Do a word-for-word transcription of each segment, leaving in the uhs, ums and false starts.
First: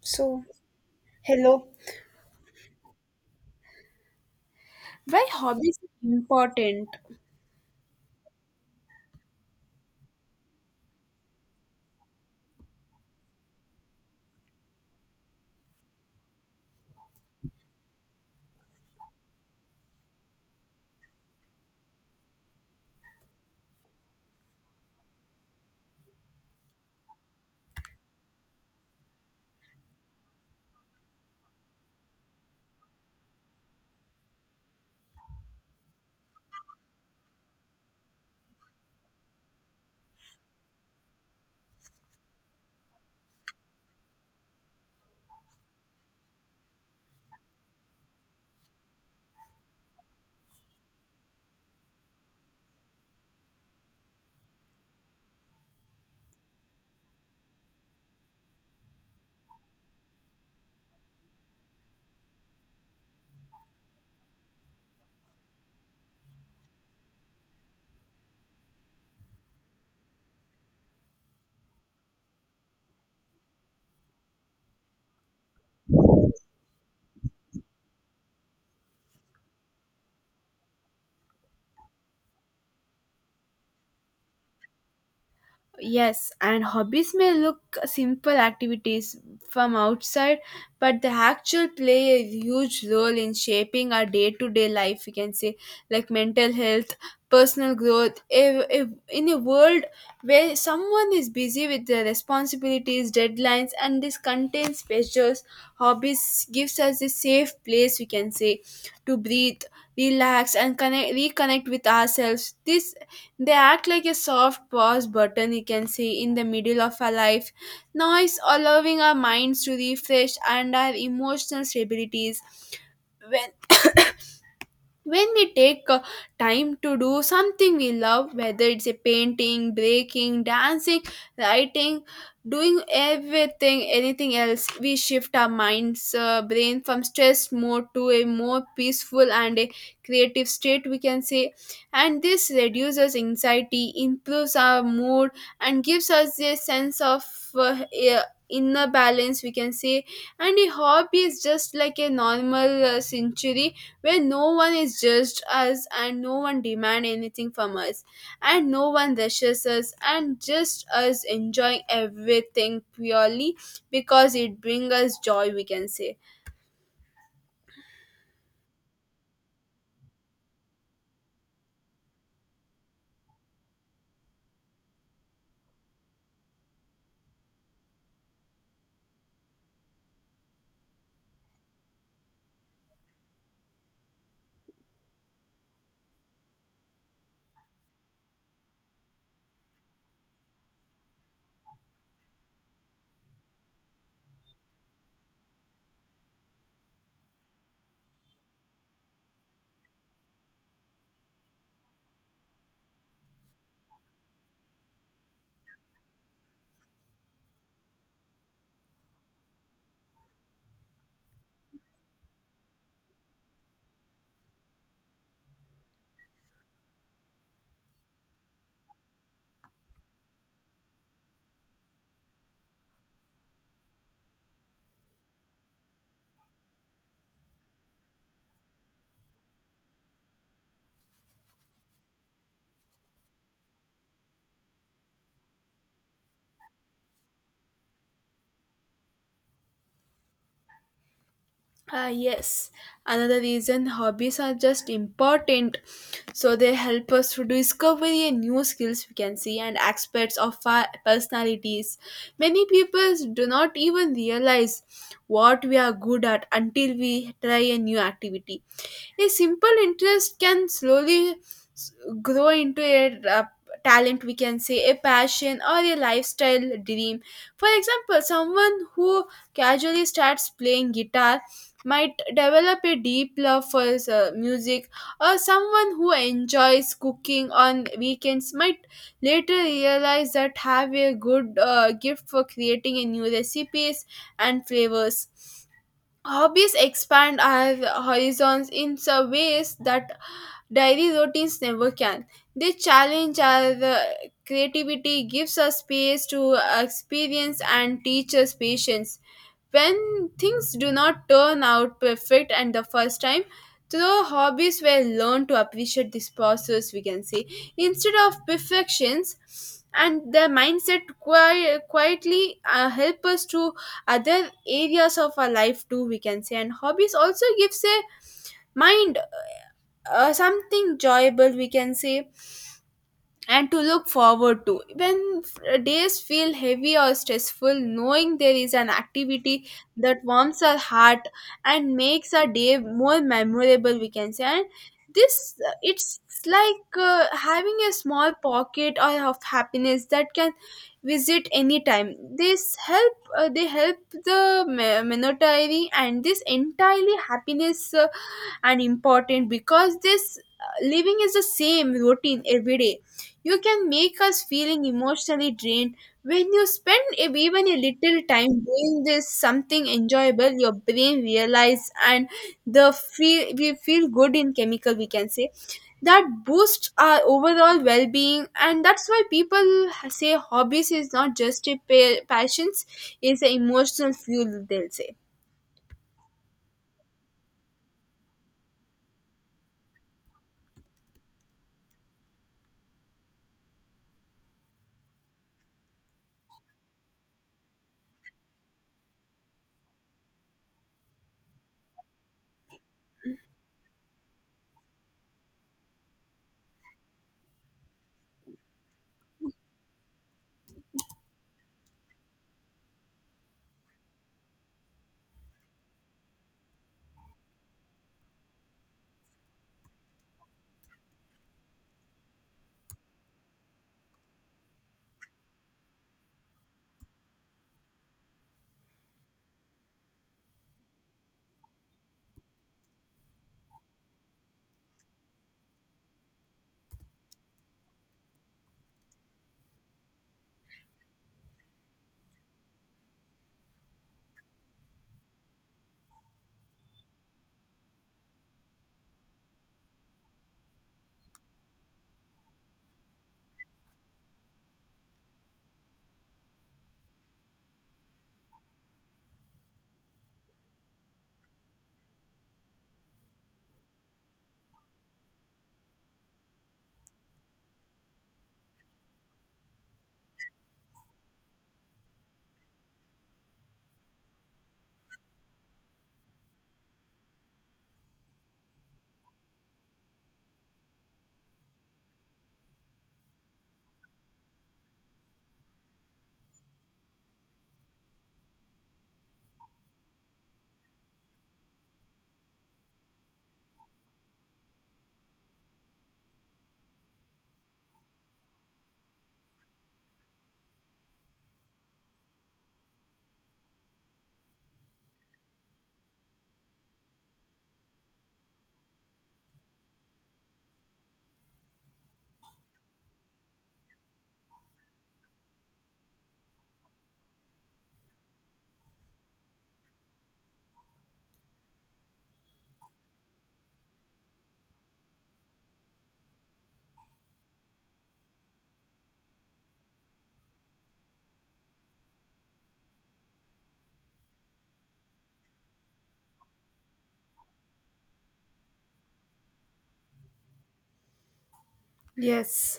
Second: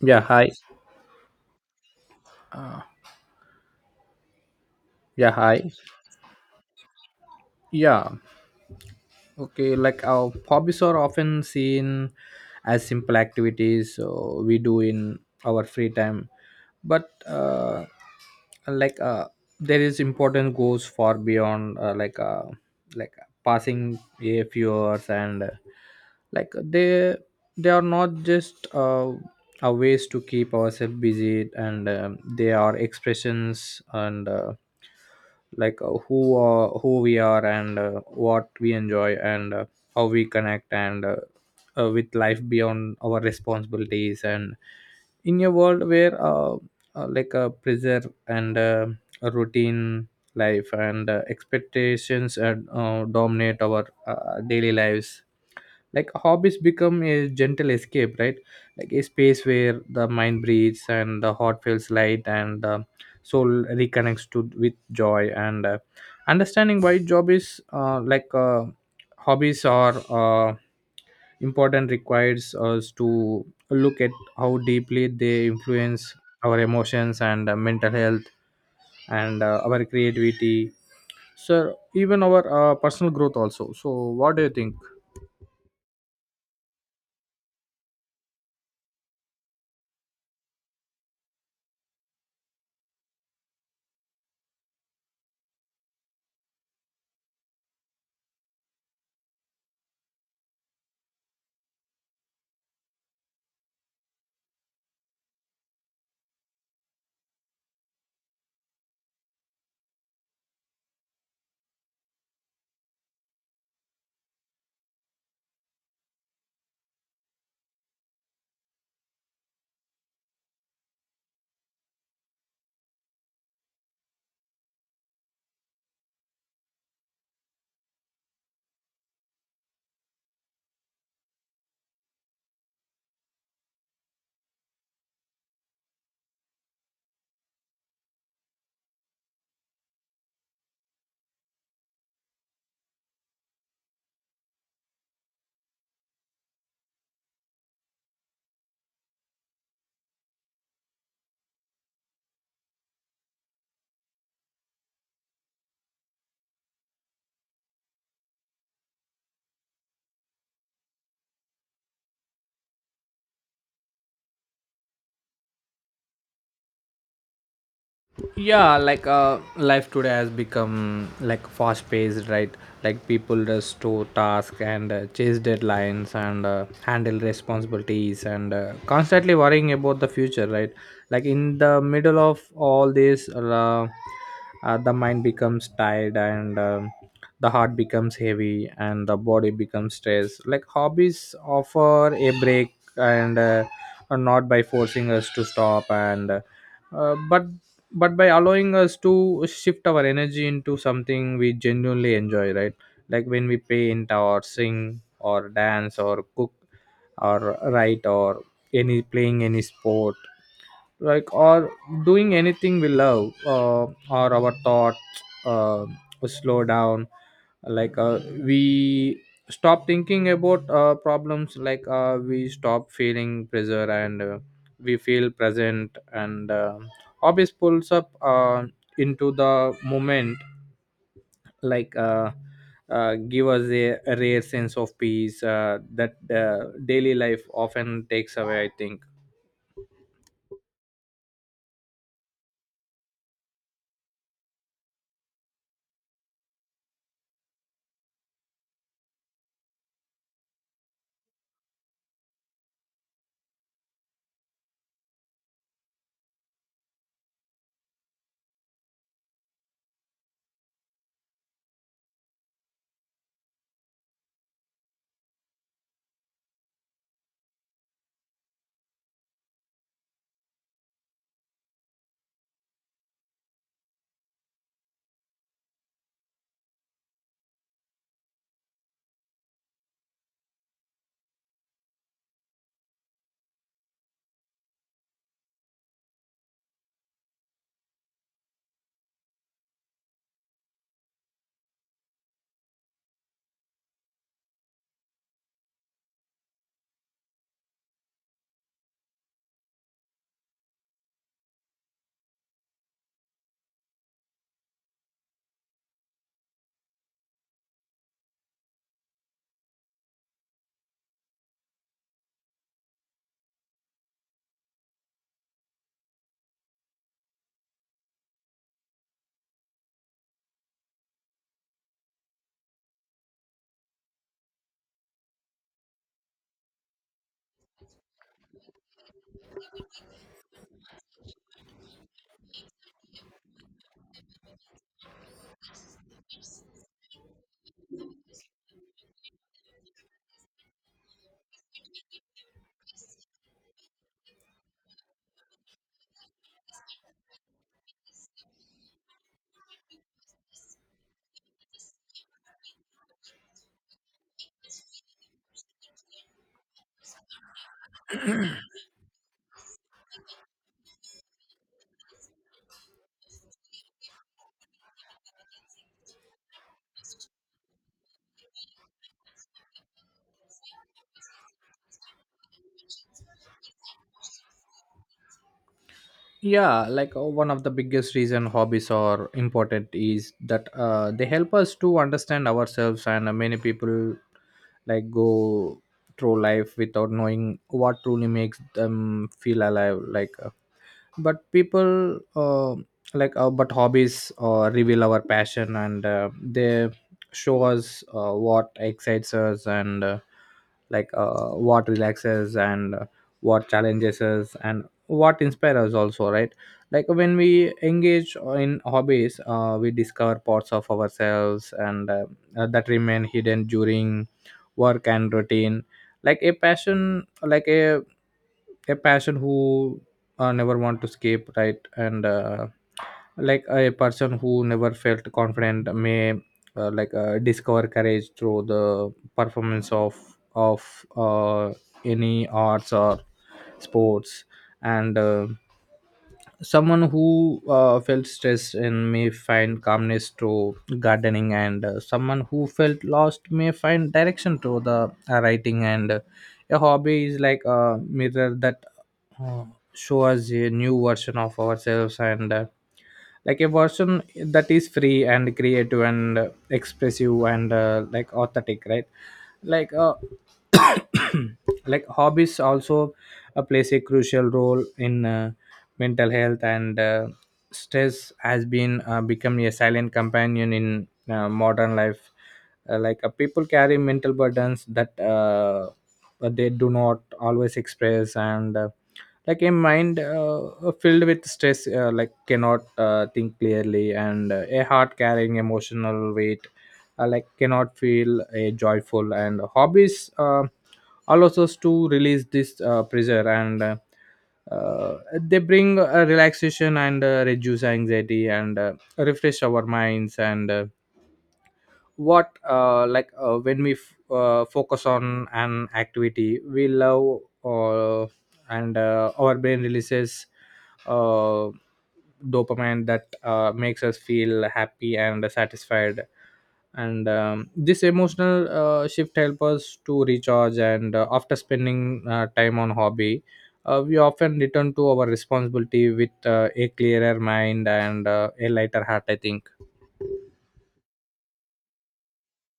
Yeah, So, hi. hello. Yeah, hi. Yeah. Okay, like our hobbies are often seen as simple activities uh, we do in our free time, but uh, like uh, there is important goes far beyond uh, like uh, like passing a few hours, and uh, like they they are not just uh, a ways to keep ourselves busy, and um, they are expressions, and. Uh, like uh, who are who we are, and uh, what we enjoy, and uh, how we connect, and uh, uh, with life beyond our responsibilities, and in a world where uh, uh, like a pressure, and uh, a routine life, and uh, expectations, and uh, dominate our uh, daily lives, like hobbies become a gentle escape, right? Like a space where the mind breathes and the heart feels light and the soul reconnects to with joy. And uh, understanding why job is uh, like uh, hobbies are uh, important requires us to look at how deeply they influence our emotions, and uh, mental health, and uh, our creativity, so even our uh, personal growth also. So what do you think? Yes, and hobbies may look simple activities from outside, but they actually play a huge role in shaping our day to day life. We can say, like mental health, personal growth. If, if, in a world where someone is busy with their responsibilities, deadlines, and this contains pressures, hobbies gives us a safe place. We can say to breathe, relax, and connect, reconnect with ourselves. This They act like a soft pause button you can see in the middle of our life noise, allowing our minds to refresh and our emotional stabilities when when we take uh, time to do something we love, whether it's a painting, baking, dancing, writing, doing everything, anything else. We shift our minds uh, brain from stress mode to a more peaceful and a creative state, we can say. And this reduces anxiety, improves our mood, and gives us a sense of uh, a- inner balance, we can say. And a hobby is just like a normal uh, century where no one is judged us and no one demand anything from us and no one rushes us and just us enjoying everything purely because it brings us joy, we can say. Yeah, like uh life today has become like fast paced, right? Like people just do tasks, and uh, chase deadlines, and uh, handle responsibilities, and uh, constantly worrying about the future, right? Like in the middle of all this, uh, uh, the mind becomes tired, and um, the heart becomes heavy, and the body becomes stressed, like hobbies offer a break, and uh, not by forcing us to stop, and uh, uh, but but by allowing us to shift our energy into something we genuinely enjoy, right? Like when we paint or sing or dance or cook or write or any playing any sport, like or doing anything we love, uh, or our thoughts uh, slow down. Like uh, we stop thinking about uh, problems, like uh, we stop feeling pressure, and uh, we feel present, and uh, hobbies pulls up uh, into the moment. Like uh, uh, give us a, a rare sense of peace uh, that uh, daily life often takes away, I think. Uh, yes, another reason hobbies are just important. So they help us to discover a new skills, we can see, and aspects of our personalities. Many people do not even realize what we are good at until we try a new activity. A simple interest can slowly s- grow into a uh, talent, we can say, a passion or a lifestyle dream. For example, someone who casually starts playing guitar might develop a deep love for uh, music, or someone who enjoys cooking on weekends might later realize that have a good uh, gift for creating a new recipes and flavors. Hobbies expand our horizons in some ways that diary routines never can. They challenge our uh, creativity, gives us space to experience, and teach us patience when things do not turn out perfect and the first time through hobbies were learned to appreciate this process, we can say, instead of perfections. And the mindset qui- quietly uh, help us to other areas of our life too, we can say. And hobbies also gives a mind uh, something enjoyable, we can say, and to look forward to. When f- days feel heavy or stressful, knowing there is an activity that warms our heart and makes our day more memorable, we can say. And this, uh, it's like uh, having a small pocket or of happiness that can visit anytime. This help, uh, they help the me- monetary and this entirely happiness uh, and important, because this uh, living is the same routine every day, you can make us feeling emotionally drained. When you spend ev- even a little time doing this something enjoyable, your brain realizes and the feel we feel good in chemical, we can say, that boosts our overall well-being. And that's why people say hobbies is not just a pa- passions, it's an emotional fuel, they'll say. Yeah, like uh, one of the biggest reason hobbies are important is that uh, they help us to understand ourselves, and uh, many people like go through life without knowing what truly makes them feel alive, like but people uh, like uh, but hobbies uh, reveal our passion, and uh, they show us uh, what excites us, and uh, like uh, what relaxes, and uh, what challenges us and what inspires us also, right? Like when we engage in hobbies, uh, we discover parts of ourselves, and uh, uh, that remain hidden during work and routine. Like a passion, like a a passion who uh, never want to escape, right? And uh, like a person who never felt confident may uh, like uh, discover courage through the performance of of uh, any arts or sports. And uh, someone who uh, felt stressed and may find calmness through gardening, and uh, someone who felt lost may find direction through the uh, writing. And uh, a hobby is like a mirror that uh, shows us a new version of ourselves, and. Uh, like a version that is free and creative, and uh, expressive, and uh, like authentic, right? Like uh, like hobbies also uh, plays a crucial role in uh, mental health, and uh, stress has been uh, become a silent companion in uh, modern life, uh, like uh, people carry mental burdens that uh, but they do not always express, and uh, like a mind uh, uh, filled with stress uh, like cannot uh, think clearly, and uh, a heart carrying emotional weight uh, like cannot feel a joyful, and hobbies uh, allows us to release this uh, pressure, and uh, uh, they bring a relaxation, and uh, reduce anxiety, and uh, refresh our minds, and uh, what uh, like uh, when we f- uh, focus on an activity we love, uh, and uh, our brain releases uh, dopamine that uh, makes us feel happy and satisfied. And um, this emotional uh, shift helps us to recharge, and uh, after spending uh, time on hobby, uh, we often return to our responsibility with uh, a clearer mind, and uh, a lighter heart, I think. Yes.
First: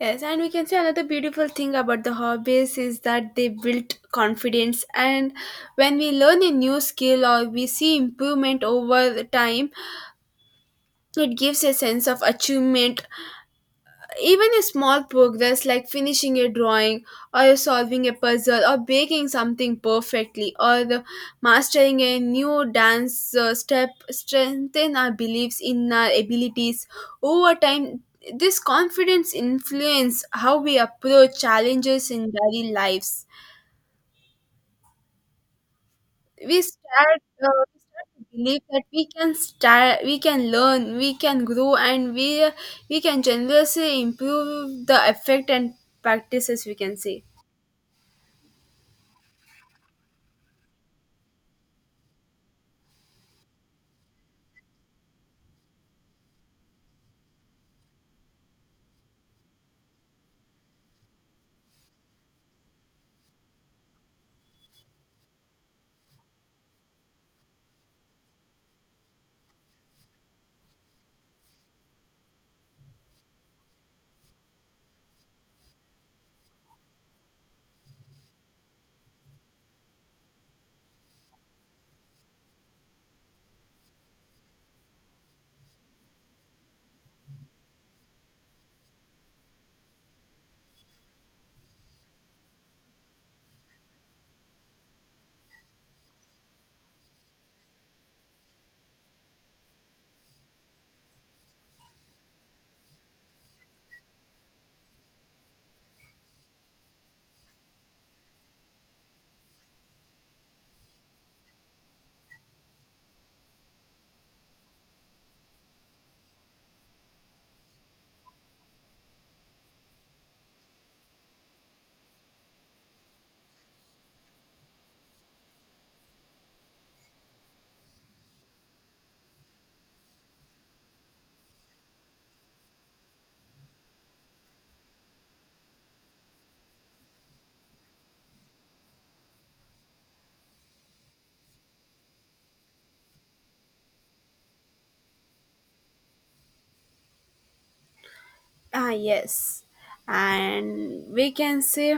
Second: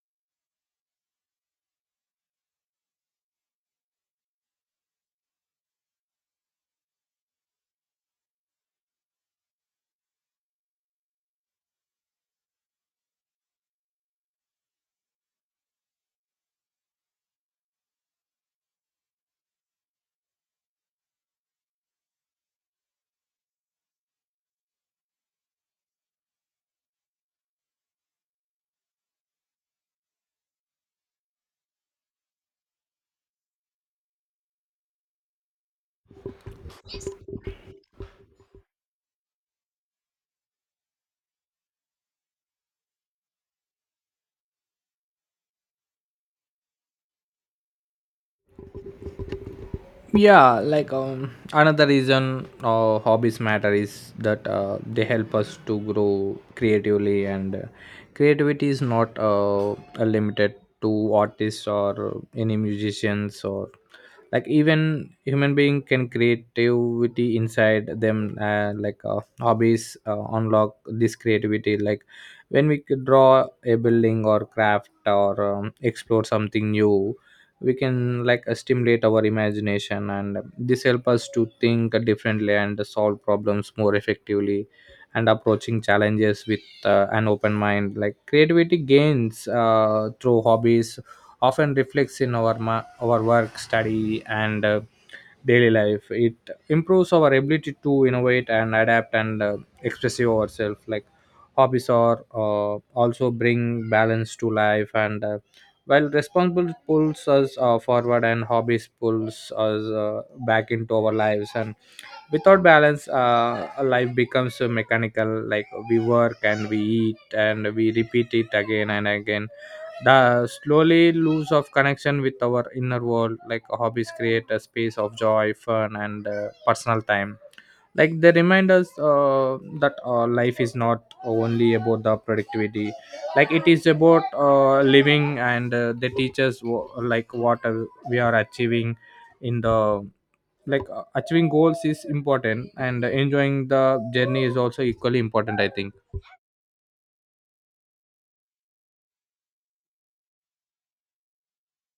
Yes, and we can say another beautiful thing about the hobbies is that they build confidence. And when we learn a new skill or we see improvement over time, it gives a sense of achievement, even a small progress like finishing a drawing or solving a puzzle or baking something perfectly or the mastering a new dance uh, step strengthen our beliefs in our abilities. Over time, this confidence influence how we approach challenges in daily lives. We start uh, we start to believe that we can start, we can learn, we can grow, and we we can generously improve the effect and practices, we can say. Yeah, like um another reason uh, hobbies matter is that uh, they help us to grow creatively, and uh, creativity is not uh, limited to artists or any musicians, or like even human being can creativity inside them, uh, like uh, hobbies uh, unlock this creativity. Like when we could draw a building or craft, or um, explore something new, we can like uh, stimulate our imagination, and this help us to think differently and solve problems more effectively, and approaching challenges with uh, an open mind. Like creativity gains uh, through hobbies often reflects in our ma- our work study, and uh, daily life. It improves our ability to innovate and adapt, and uh, express ourselves. Like hobbies are uh, also bring balance to life, and uh, while responsible pulls us uh, forward, and hobbies pulls us uh, back into our lives, and without balance uh, life becomes uh, mechanical. Like we work, and we eat, and we repeat it again and again, the slowly lose of connection with our inner world. Like hobbies create a space of joy fun, and uh, personal time, like they remind us uh, that uh, life is not only about the productivity, like it is about uh, living, and uh, they teach us wh- like what uh, we are achieving in the, like uh, achieving goals is important, and enjoying the journey is also equally important, I think. Ah, yes, and we can say,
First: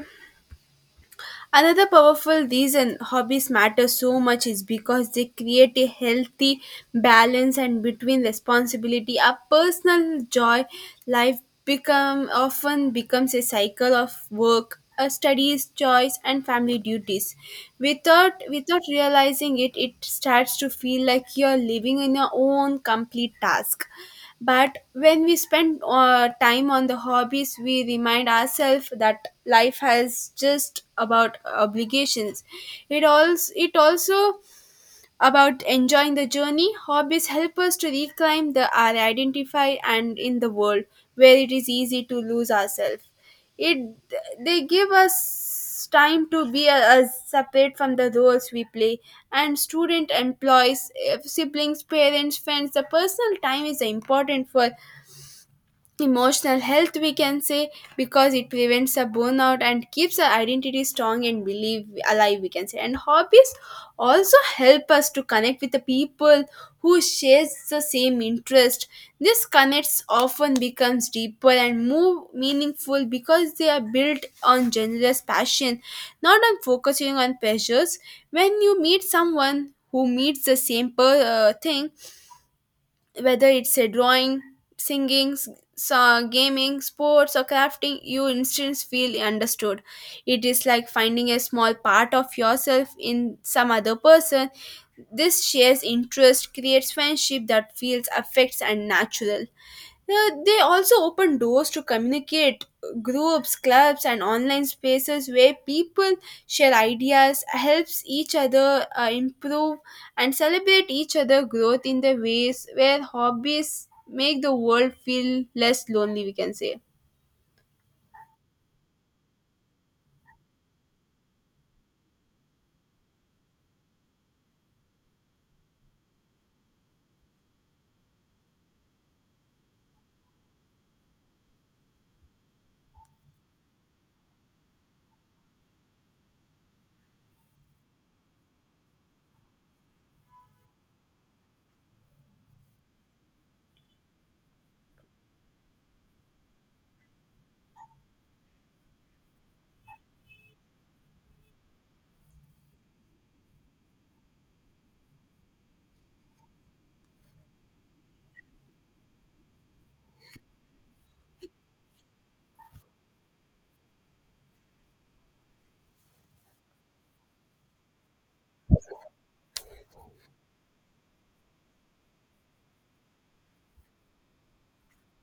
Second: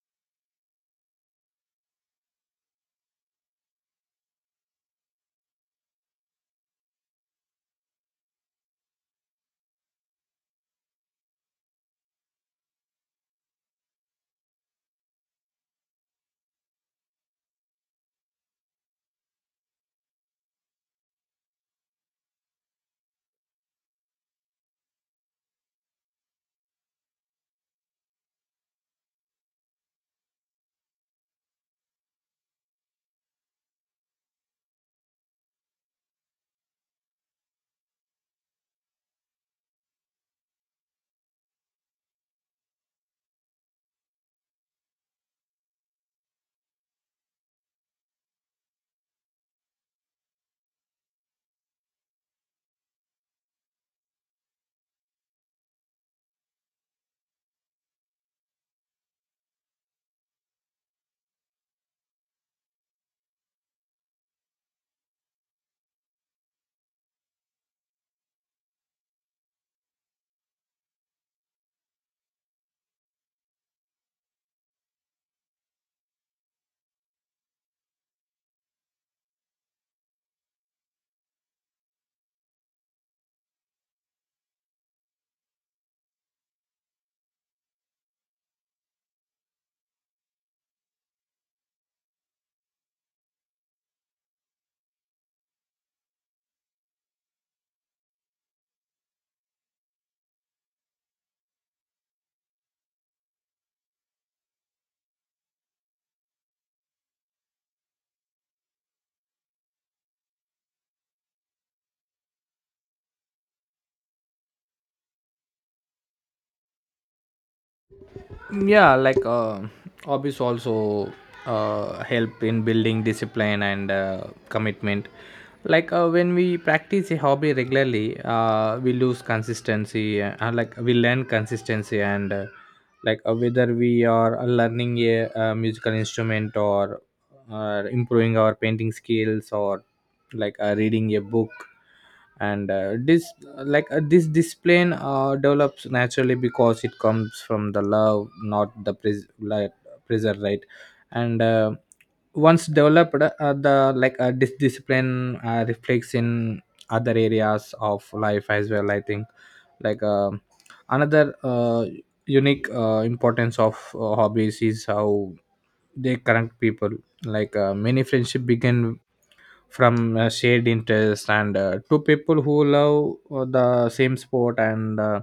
another powerful reason hobbies matter so much is because they create a healthy balance and between responsibility. Our personal joy life become often becomes a cycle of work, uh, studies, choice and family duties. Without without realizing it, it starts to feel like you're living in your own complete task. But when we spend uh, time on the hobbies, we remind ourselves that life has just about obligations. It also it also about enjoying the journey. Hobbies help us to reclaim the, our identify, and in the world where it is easy to lose ourselves, It they give us time to be uh, separate from the roles we play and student employees, eh, siblings, parents, friends. The personal time is important for emotional health, we can say, because it prevents a burnout and keeps our identity strong and believe alive, we can say. And hobbies also help us to connect with the people who shares the same interest. This connects often becomes deeper and more meaningful because they are built on generous passion, not on focusing on pleasures. When you meet someone who meets the same per, uh, thing, whether it's a drawing, singing, s- so gaming, sports, or crafting, you instantly feel understood. It is like finding a small part of yourself in some other person. This shares interest creates friendship that feels affects and natural. Uh, they also open doors to communicate groups, clubs, and online spaces where people share ideas, helps each other uh, improve, and celebrate each other growth in the ways where hobbies make the world feel less lonely, we can say. Yeah, like uh, hobbies also uh, help in building discipline, and uh, commitment, like uh, when we practice a hobby regularly, uh, we lose consistency uh, uh, like we learn consistency, and uh, like uh, whether we are learning a, uh musical instrument, or uh, improving our painting skills, or like uh, reading a book, and uh, this like uh, this discipline uh, develops naturally because it comes from the love not the pres- like, pressure, right? And uh, once developed uh, the like uh, this discipline uh, reflects in other areas of life as well, I think. Like uh, another uh, unique uh, importance of uh, hobbies is how they connect people. Like uh, many friendship begin from uh, shared interest, and uh, two people who love uh, the same sport, and uh,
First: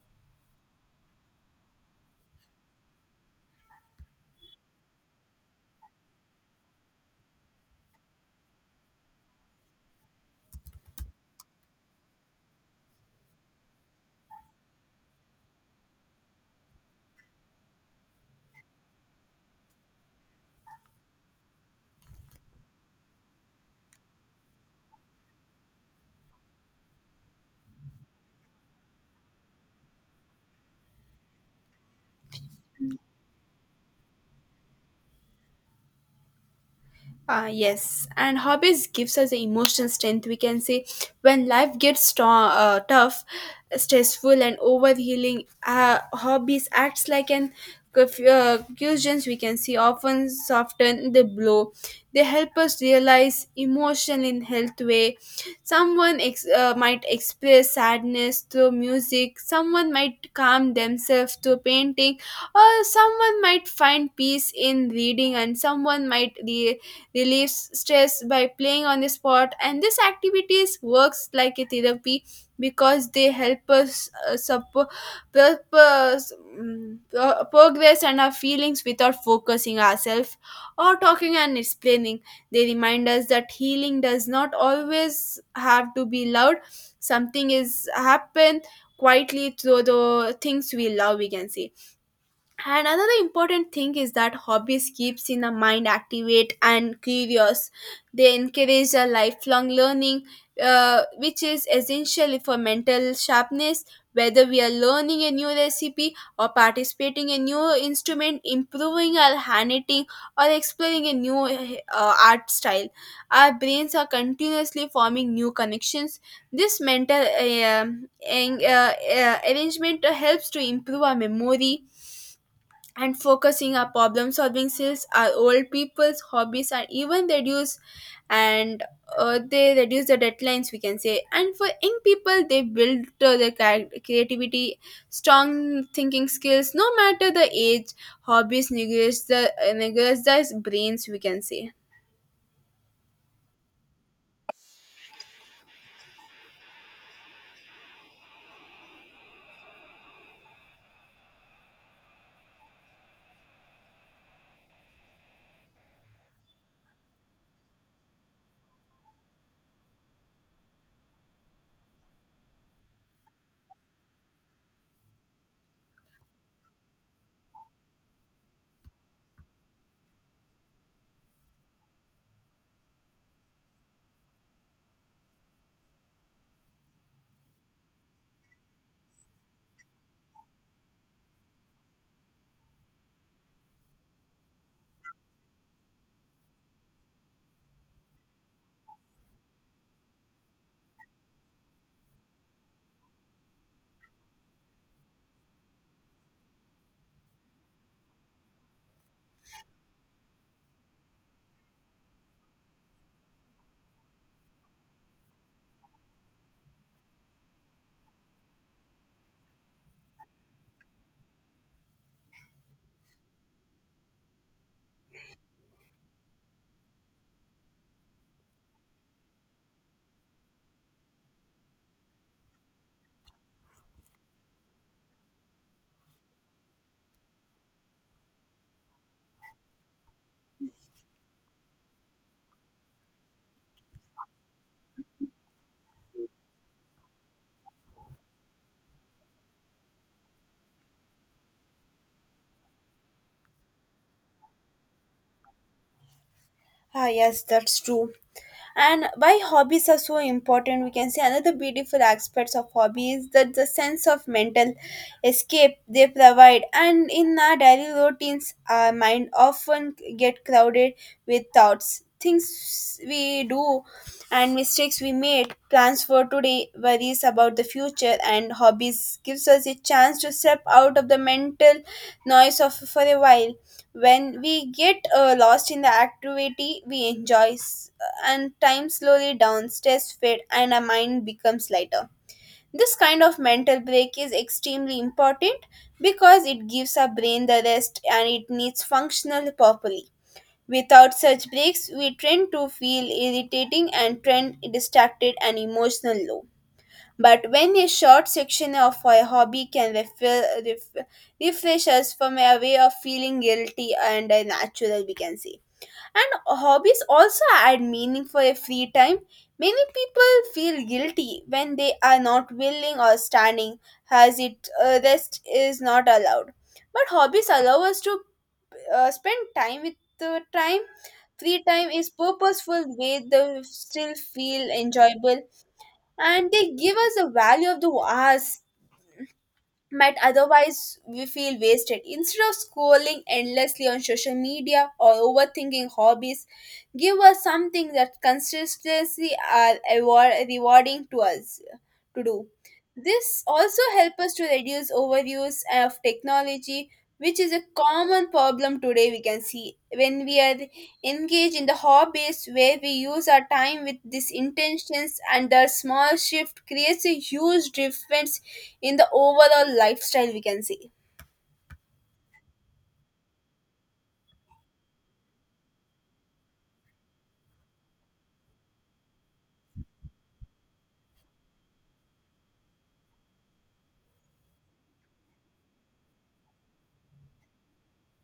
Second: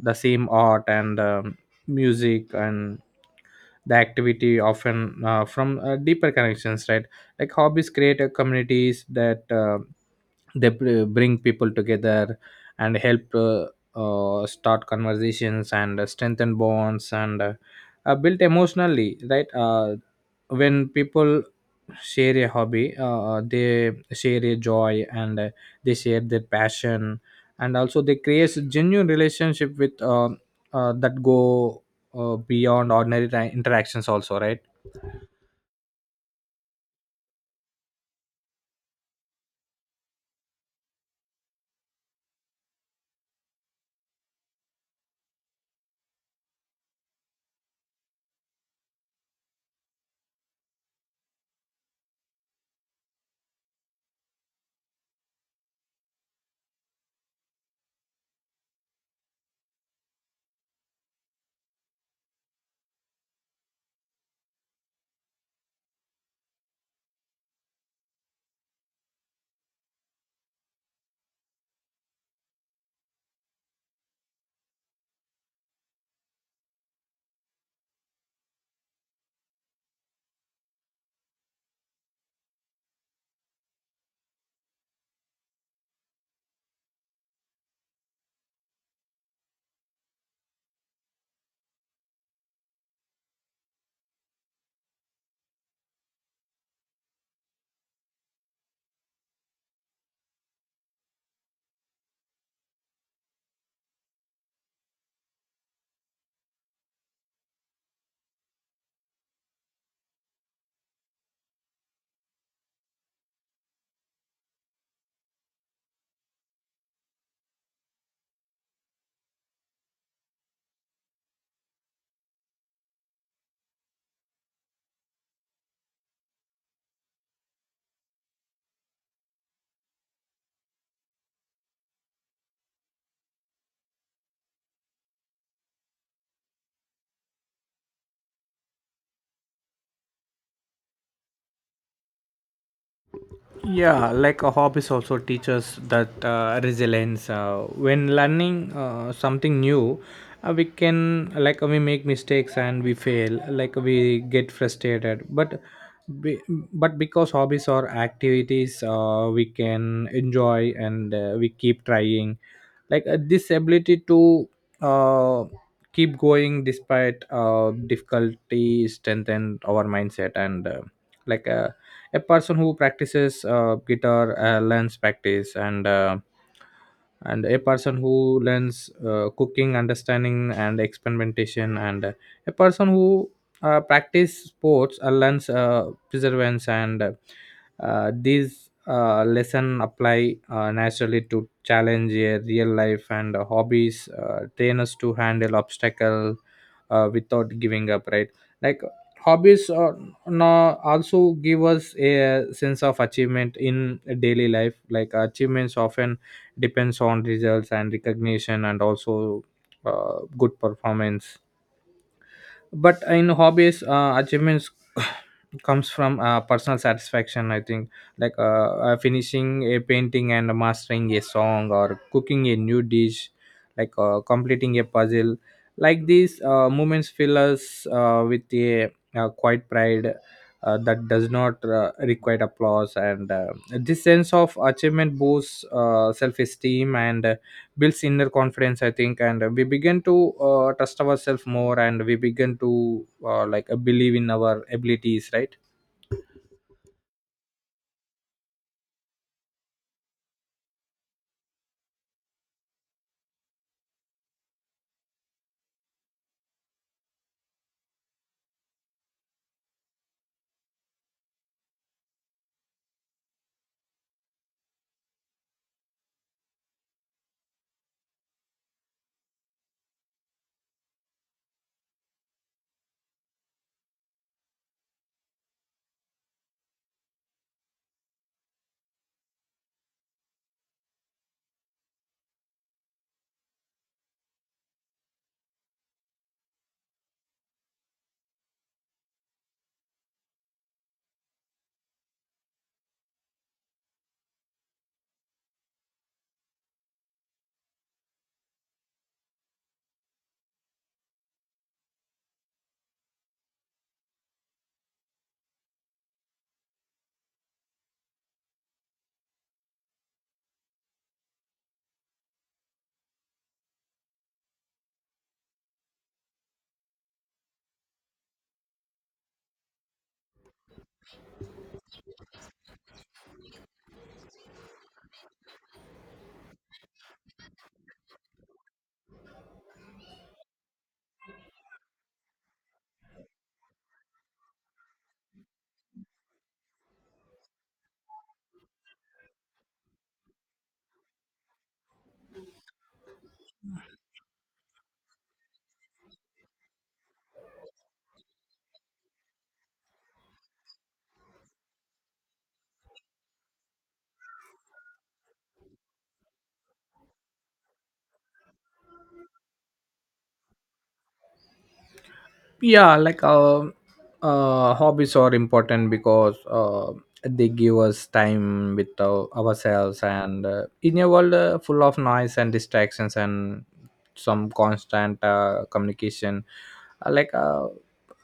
the same art, and um, music, and the activity often uh, from uh, deeper connections, right? Like hobbies create uh, communities that uh, they br- bring people together, and help uh, uh, start conversations, and uh, strengthen bonds, and uh, uh, built emotionally, right? uh, when people share a hobby, uh, uh, they share a joy, and uh, they share their passion, and also they create a genuine relationship with um uh, that go uh, beyond ordinary ti- interactions also, right? Uh, yes, and hobbies gives us the emotional strength, we can say. When life gets strong, uh, tough, stressful, and overhealing, uh, hobbies acts like an curf- uh, cushions, we can see, often soften the blow. They help us realize emotion in health way. Someone ex- uh, might express sadness through music. Someone might calm themselves through painting, or someone might find peace in reading, and someone might Re- relieves stress by playing on the spot. And this activities works like a therapy because they help us uh, sup- purpose, mm, pro- progress and our feelings without focusing ourselves or talking and explaining. They remind us that healing does not always have to be loud, something is happen quietly through the things we love, we can say. And another important thing is that hobbies keeps in the mind activate and curious. They encourage a lifelong learning, uh, which is essential for mental sharpness. Whether we are learning a new recipe or participating in a new instrument, improving our handwriting, or exploring a new uh, art style, our brains are continuously forming new connections. This mental uh, um, en- uh, uh, arrangement helps to improve our memory and focusing our problem solving skills. Our old people's hobbies are even reduce, and uh, they reduce the deadlines, we can say. And for young people, they build uh, their charac- creativity, strong thinking skills. No matter the age, hobbies negate the uh, negates the brains, we can say. Yeah, like a hobbies also teaches that uh, resilience. uh, when learning uh, something new, uh, we can like we make mistakes and we fail, like we get frustrated, but be, but because hobbies are activities, uh, we can enjoy, and uh, we keep trying. Like uh, this ability to uh, keep going despite uh, difficulty strengthen our mindset, and uh, like uh, a person who practices uh, guitar uh, learns practice, and uh, and a person who learns uh, cooking understanding and experimentation, and uh, a person who uh, practice sports uh, learns uh, perseverance, and uh, these uh, lesson apply uh, naturally to challenge a real life, and uh, hobbies uh, train us to handle obstacle uh, without giving up, right? Like hobbies are no, also give us a sense of achievement in daily life. Like achievements often depends on results and recognition, and also uh, good performance, but in hobbies uh, achievements comes from uh, personal satisfaction, I think. Like uh, uh, finishing a painting, and mastering a song, or cooking a new dish, like uh, completing a puzzle, like these uh, moments fill us uh, with a, uh quiet pride uh, that does not uh, require applause, and uh, this sense of achievement boosts uh, self-esteem, and uh, builds inner confidence, I think. And uh, we begin to uh, trust ourselves more, and we begin to uh, like uh, believe in our abilities, right? Ah, yes, that's true. And why hobbies are so important, we can say, another beautiful aspects of hobby is that the sense of mental escape they provide. And in our daily routines, our mind often get crowded with thoughts, things we do and mistakes we made, plans for today, worries about the future. And hobbies gives us a chance to step out of the mental noise of for a while. When we get uh, lost in the activity we enjoy, s- and time slowly down, stress fade, and our mind becomes lighter. This kind of mental break is extremely important because it gives our brain the rest and it needs functional properly. Without such breaks, we tend to feel irritating and trend distracted and emotional low. But when a short section of a hobby can refer, ref, refresh us from a way of feeling guilty and uh, natural, we can say. And hobbies also add meaning for a free time. Many people feel guilty when they are not willing or standing, as it uh, rest is not allowed. But hobbies allow us to uh, spend time with the time. Free time is purposeful way, they still feel enjoyable, and they give us the value of the hours might otherwise we feel wasted. Instead of scrolling endlessly on social media or overthinking hobbies, give us something that consistently are award- rewarding to us to do. This also helps us to reduce overuse of technology, which is a common problem today. We can see when we are engaged in the hobbies where we use our time with these intentions, and the small shift creates a huge difference in the overall lifestyle, we can say. Yeah, like um uh, hobbies are important because uh, they give us time with our, ourselves, and uh, in a world uh, full of noise and distractions, and some constant uh, communication, uh, like uh,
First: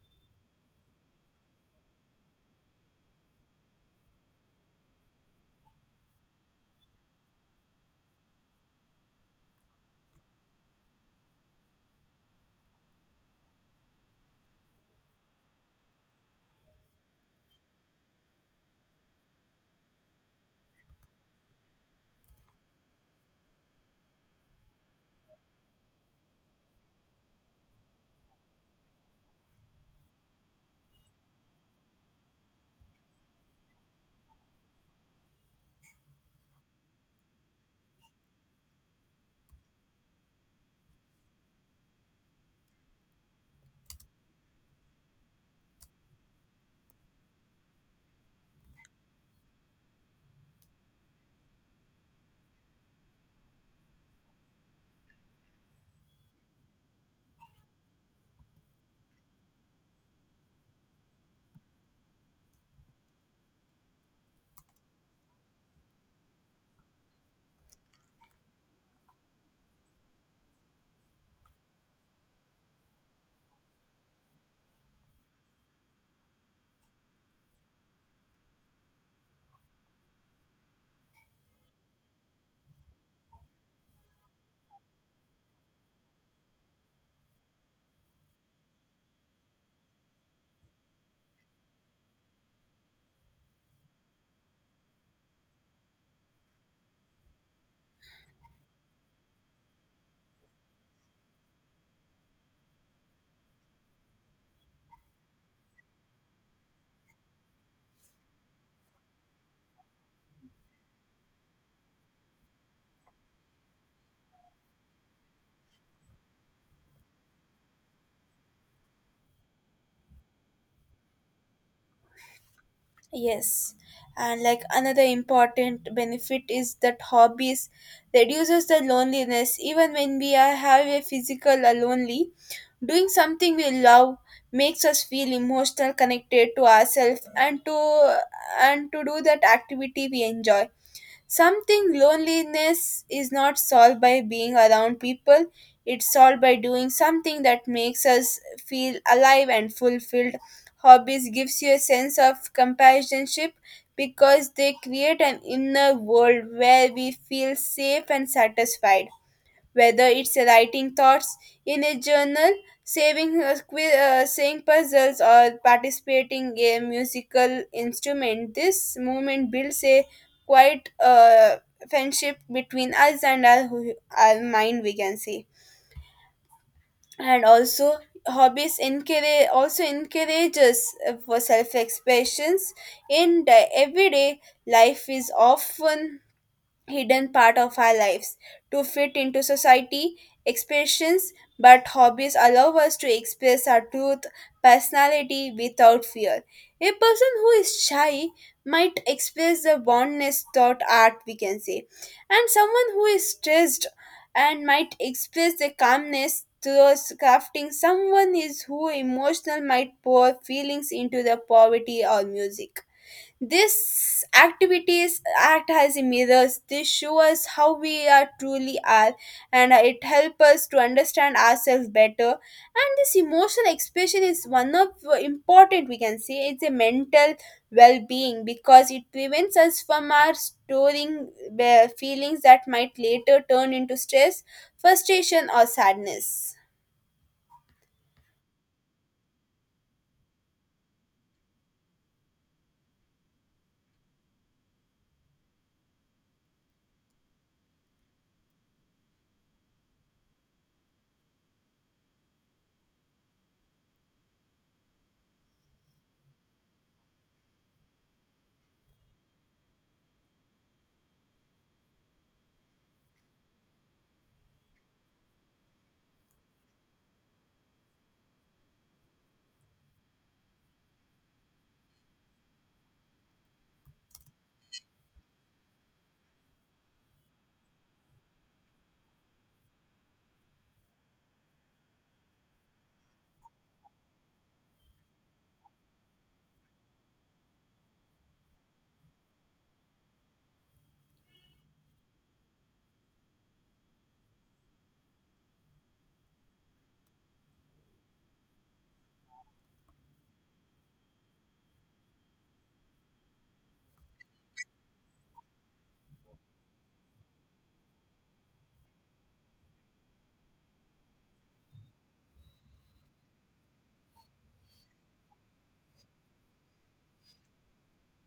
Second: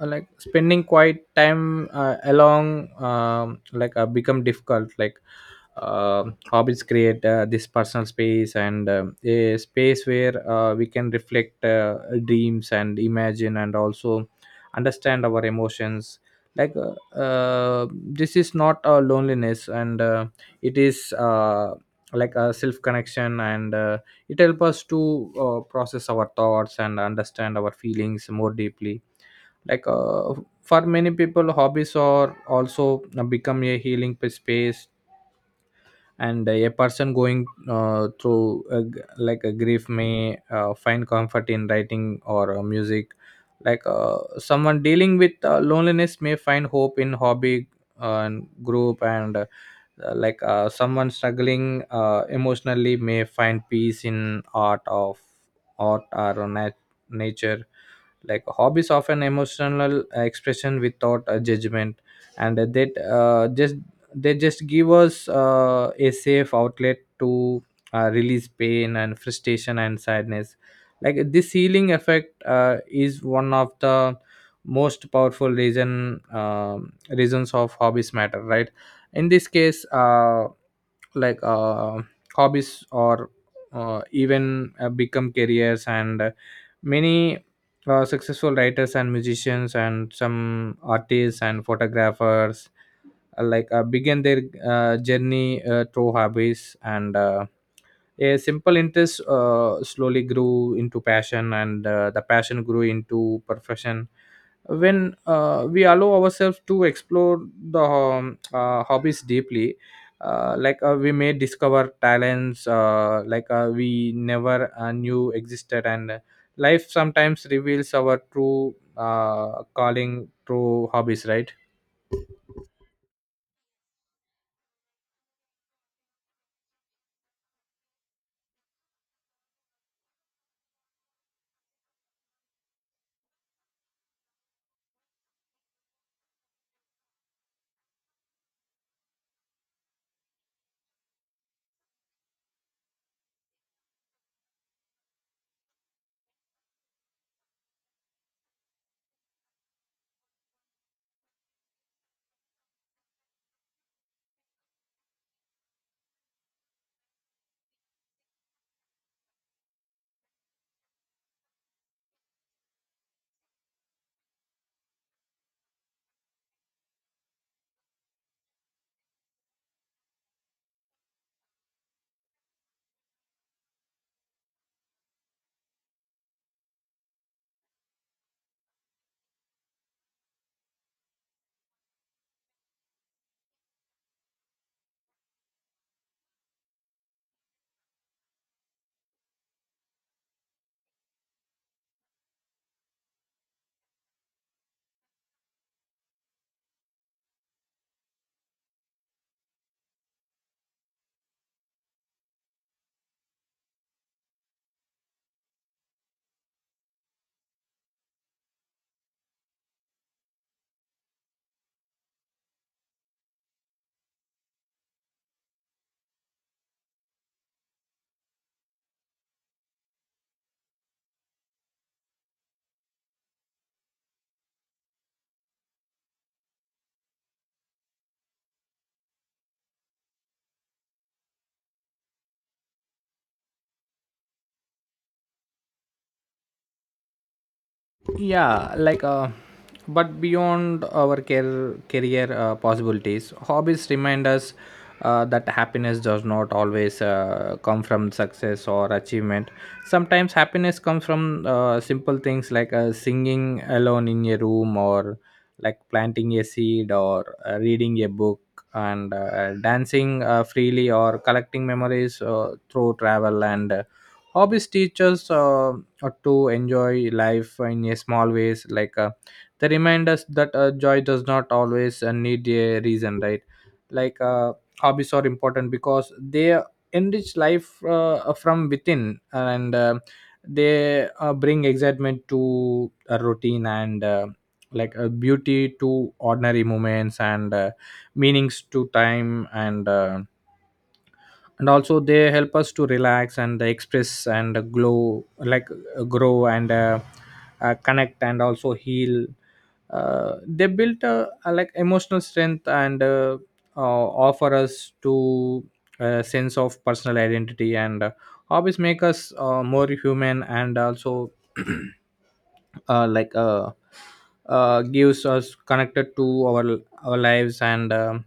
uh, like spending quiet time uh, along um, like uh, become difficult. Like uh, hobbies create uh, this personal space, and um a space where uh, we can reflect uh, dreams, and imagine, and also understand our emotions, like uh, uh, this is not a loneliness, and uh, it is uh, like a self connection, and uh, it helps us to uh, process our thoughts and understand our feelings more deeply. like uh, for many people, hobbies are also uh, become a healing p- space, and a person going uh, through a g like a grief may uh, find comfort in writing or uh, music. Like uh, someone dealing with uh, loneliness may find hope in hobby uh, and group, and uh, like uh, someone struggling uh, emotionally may find peace in art of art or nat- nature. Like, hobbies often emotional uh, expression without a judgment, and that uh, just they just give us uh, a safe outlet to uh, release pain and frustration and sadness. Like, this healing effect uh, is one of the most powerful reason um reasons of hobbies matter, right? In this case, uh, like uh, hobbies or uh, even uh, become careers, and uh, many uh, successful writers and musicians and some artists and photographers, uh, like uh, begin their uh, journey uh, through hobbies, and uh, a simple interest uh, slowly grew into passion, and uh, the passion grew into profession. When uh, we allow ourselves to explore the um, uh, hobbies deeply, uh, like uh, we may discover talents, uh, like uh, we never uh, knew existed, and uh, life sometimes reveals our true uh, calling through hobbies, right? Yes, and like another important benefit is that hobbies reduces the loneliness even when we are have a physical or lonely. Doing something we love makes us feel emotional connected to ourselves and to and to do that activity we enjoy. Something loneliness is not solved by being around people, it's solved by doing something that makes us feel alive and fulfilled. Hobbies gives you a sense of companionship because they create an inner world where we feel safe and satisfied, whether it's writing thoughts in a journal, saving uh, qui- uh, saying puzzles, or participating a musical instrument. This movement builds a quite uh, friendship between us and our, our mind, we can say. And also, hobbies encourage also encourages uh, for self expressions in the everyday life is often hidden part of our lives to fit into society expectations, but hobbies allow us to express our truth personality without fear. A person who is shy might express the boldness thought art, we can say, and someone who is stressed and might express the calmness through crafting. Someone is who emotional might pour feelings into the poverty or music. These activities act as mirrors. They show us how we are truly are, and it helps us to understand ourselves better. And this emotional expression is one of important, we can say, it's a mental well-being, because it prevents us from our storing uh, feelings that might later turn into stress, frustration, or sadness. Yeah like uh But beyond our care, career uh, possibilities, hobbies remind us uh, that happiness does not always uh, come from success or achievement. Sometimes happiness comes from uh, simple things like uh, singing alone in a room, or like planting a seed, or uh, reading a book, and uh, dancing uh, freely, or collecting memories uh, through travel. And uh, hobbies teach us uh, or to enjoy life in a small ways. Like uh, they remind us that uh, joy does not always uh, need a reason, right? like uh, Hobbies are important because they enrich life uh, from within, and uh, they uh, bring excitement to a routine, and uh, like a beauty to ordinary moments, and uh, meanings to time. And uh, and also, they help us to relax and express and glow like uh, grow, and uh, uh, connect and also heal. Uh, they built a, a like emotional strength, and uh, uh, offer us to a sense of personal identity. And uh, hobbies make us uh, more human, and also uh, like uh, uh, gives us connected to our our lives, and um,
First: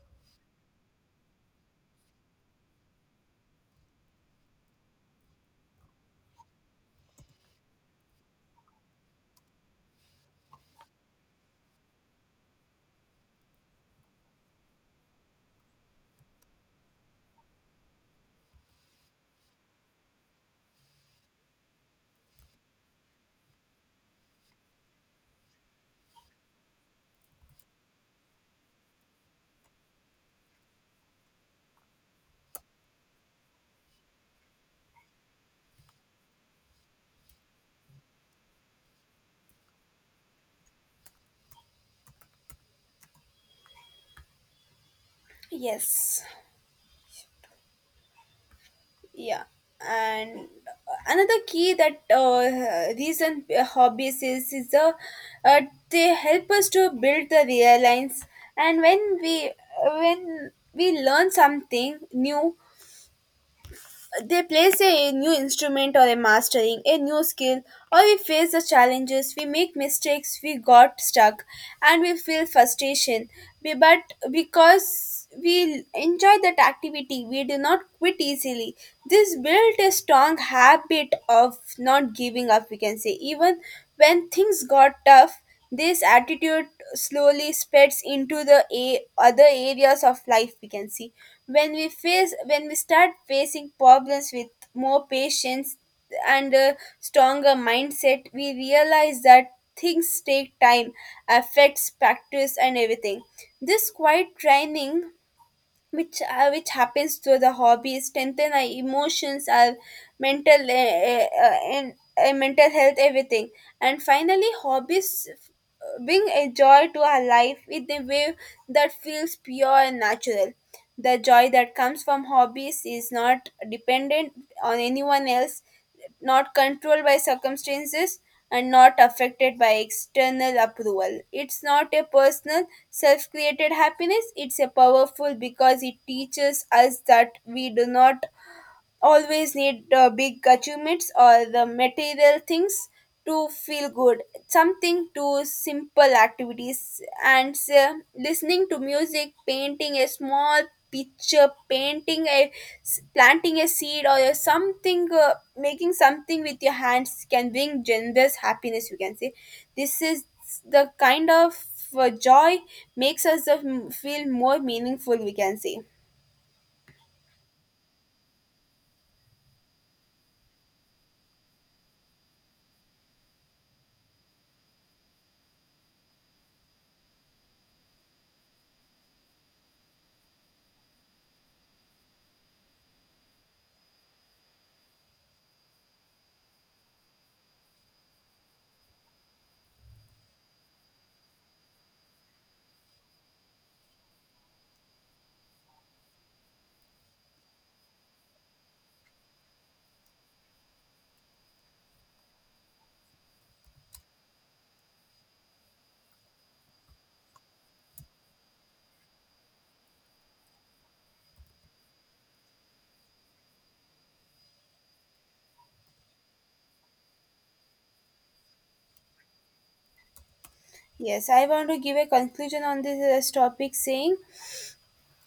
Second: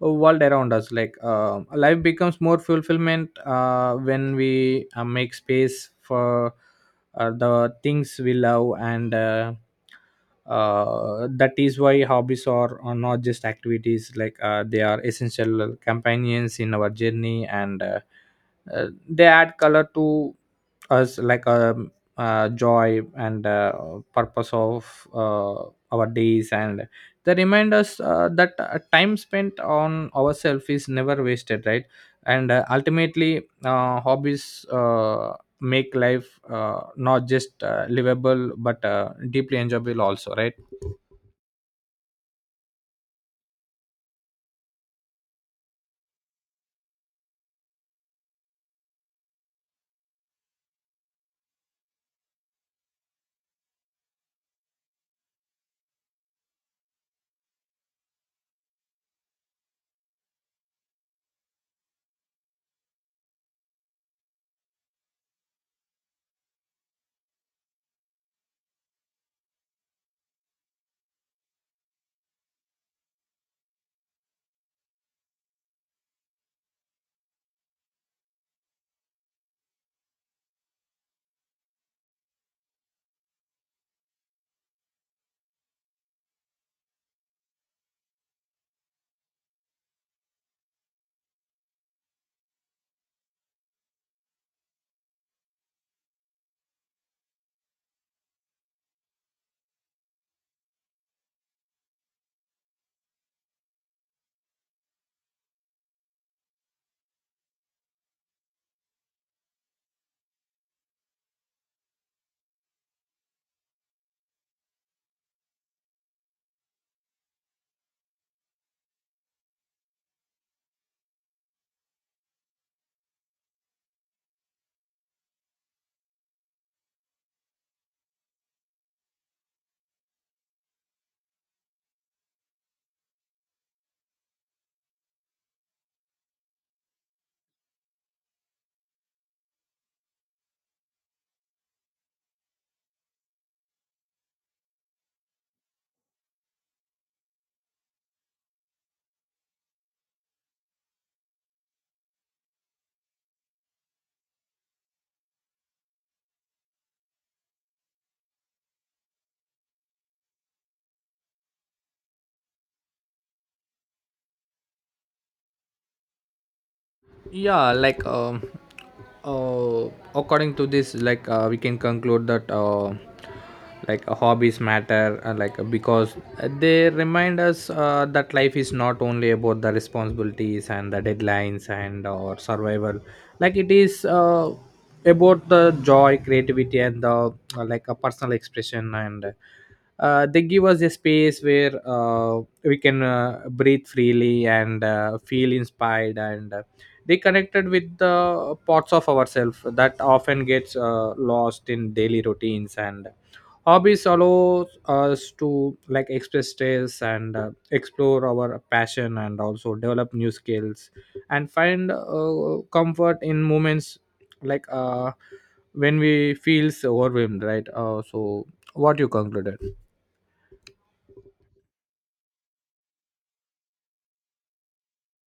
world around us. Like uh, life becomes more fulfillment uh, when we uh, make space for uh, the things we love. And uh, uh, that is why hobbies are, are not just activities. Like uh, they are essential companions in our journey, and uh, uh, they add color to us, like um, uh, joy and uh, purpose of uh, our days, and they remind us uh, that uh, time spent on ourselves is never wasted, right? And uh, ultimately, uh, hobbies uh, make life uh, not just uh, livable, but uh, deeply enjoyable also, right? Yes. Yeah, and another key that uh, reason uh, hobbies is is the uh, they help us to build the realigns, and when we when we learn something new, they place a new instrument or a mastering a new skill, or we face the challenges, we make mistakes, we got stuck, and we feel frustration. We, but because we enjoy that activity, we do not quit easily. This built a strong habit of not giving up, we can say, even when things got tough. This attitude slowly spreads into the a- other areas of life, we can see. When we face when we start facing problems with more patience and a stronger mindset, we realize that things take time, affects practice and everything. This quiet training which uh, which happens through the hobby strengthen our emotions, our mental uh, uh, uh, and uh, mental health, everything. And finally, hobbies uh, bring a joy to our life in a way that feels pure and natural. The joy that comes from hobbies is not dependent on anyone else, not controlled by circumstances, and not affected by external approval. It's not a personal, self created happiness, it's a powerful, because it teaches us that we do not always need uh, big achievements or the material things to feel good. Something to simple activities, and uh, listening to music, painting a small picture, painting a s- planting a seed, or a something, uh, making something with your hands can bring generous happiness, you can say. This is the kind of uh, joy makes us uh, m- feel more meaningful, we can say. Yeah like um uh, According to this, like uh, we can conclude that, uh, like uh, hobbies matter, uh, like uh, because they remind us uh, that life is not only about the responsibilities and the deadlines and or survival. Like it is, uh, about the joy, creativity, and the uh, like a personal expression. And uh, they give us a space where uh, we can uh, breathe freely and uh, feel inspired, and uh, they connected with the parts of ourselves that often gets uh, lost in daily routines. And hobbies allow us to like express stress, and uh, explore our passion, and also develop new skills, and find uh, comfort in moments like uh, when we feels overwhelmed, right? Uh, so what you concluded? Yes, I want to give a conclusion on this uh, topic, saying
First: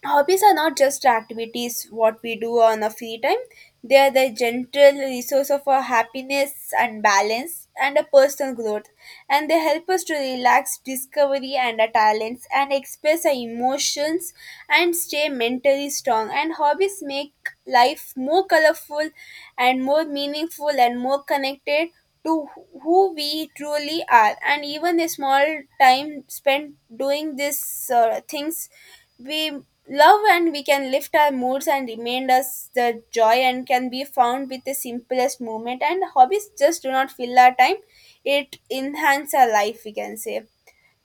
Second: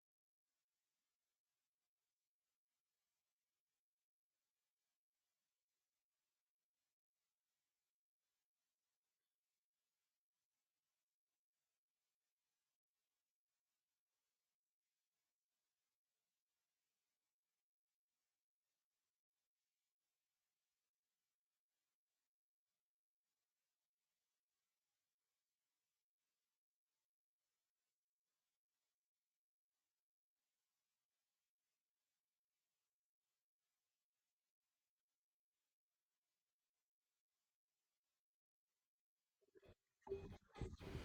hobbies are not just activities what we do on our free time. They are the gentle resource of our happiness and balance and a personal growth. And they help us to relax, discovery and our talents and express our emotions and stay mentally strong. And hobbies make life more colorful and more meaningful and more connected to wh- who we truly are. And even a small time spent doing these uh, things we love, and we can lift our moods and remind us the joy and can be found with the simplest moment, and hobbies just do not fill our time, it enhance our life, we can say.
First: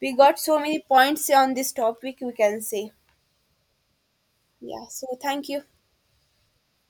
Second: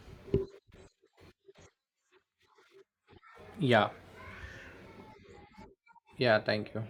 We got so many points on this topic, we can say. Yeah, Yeah, so thank you. yeah, thank you.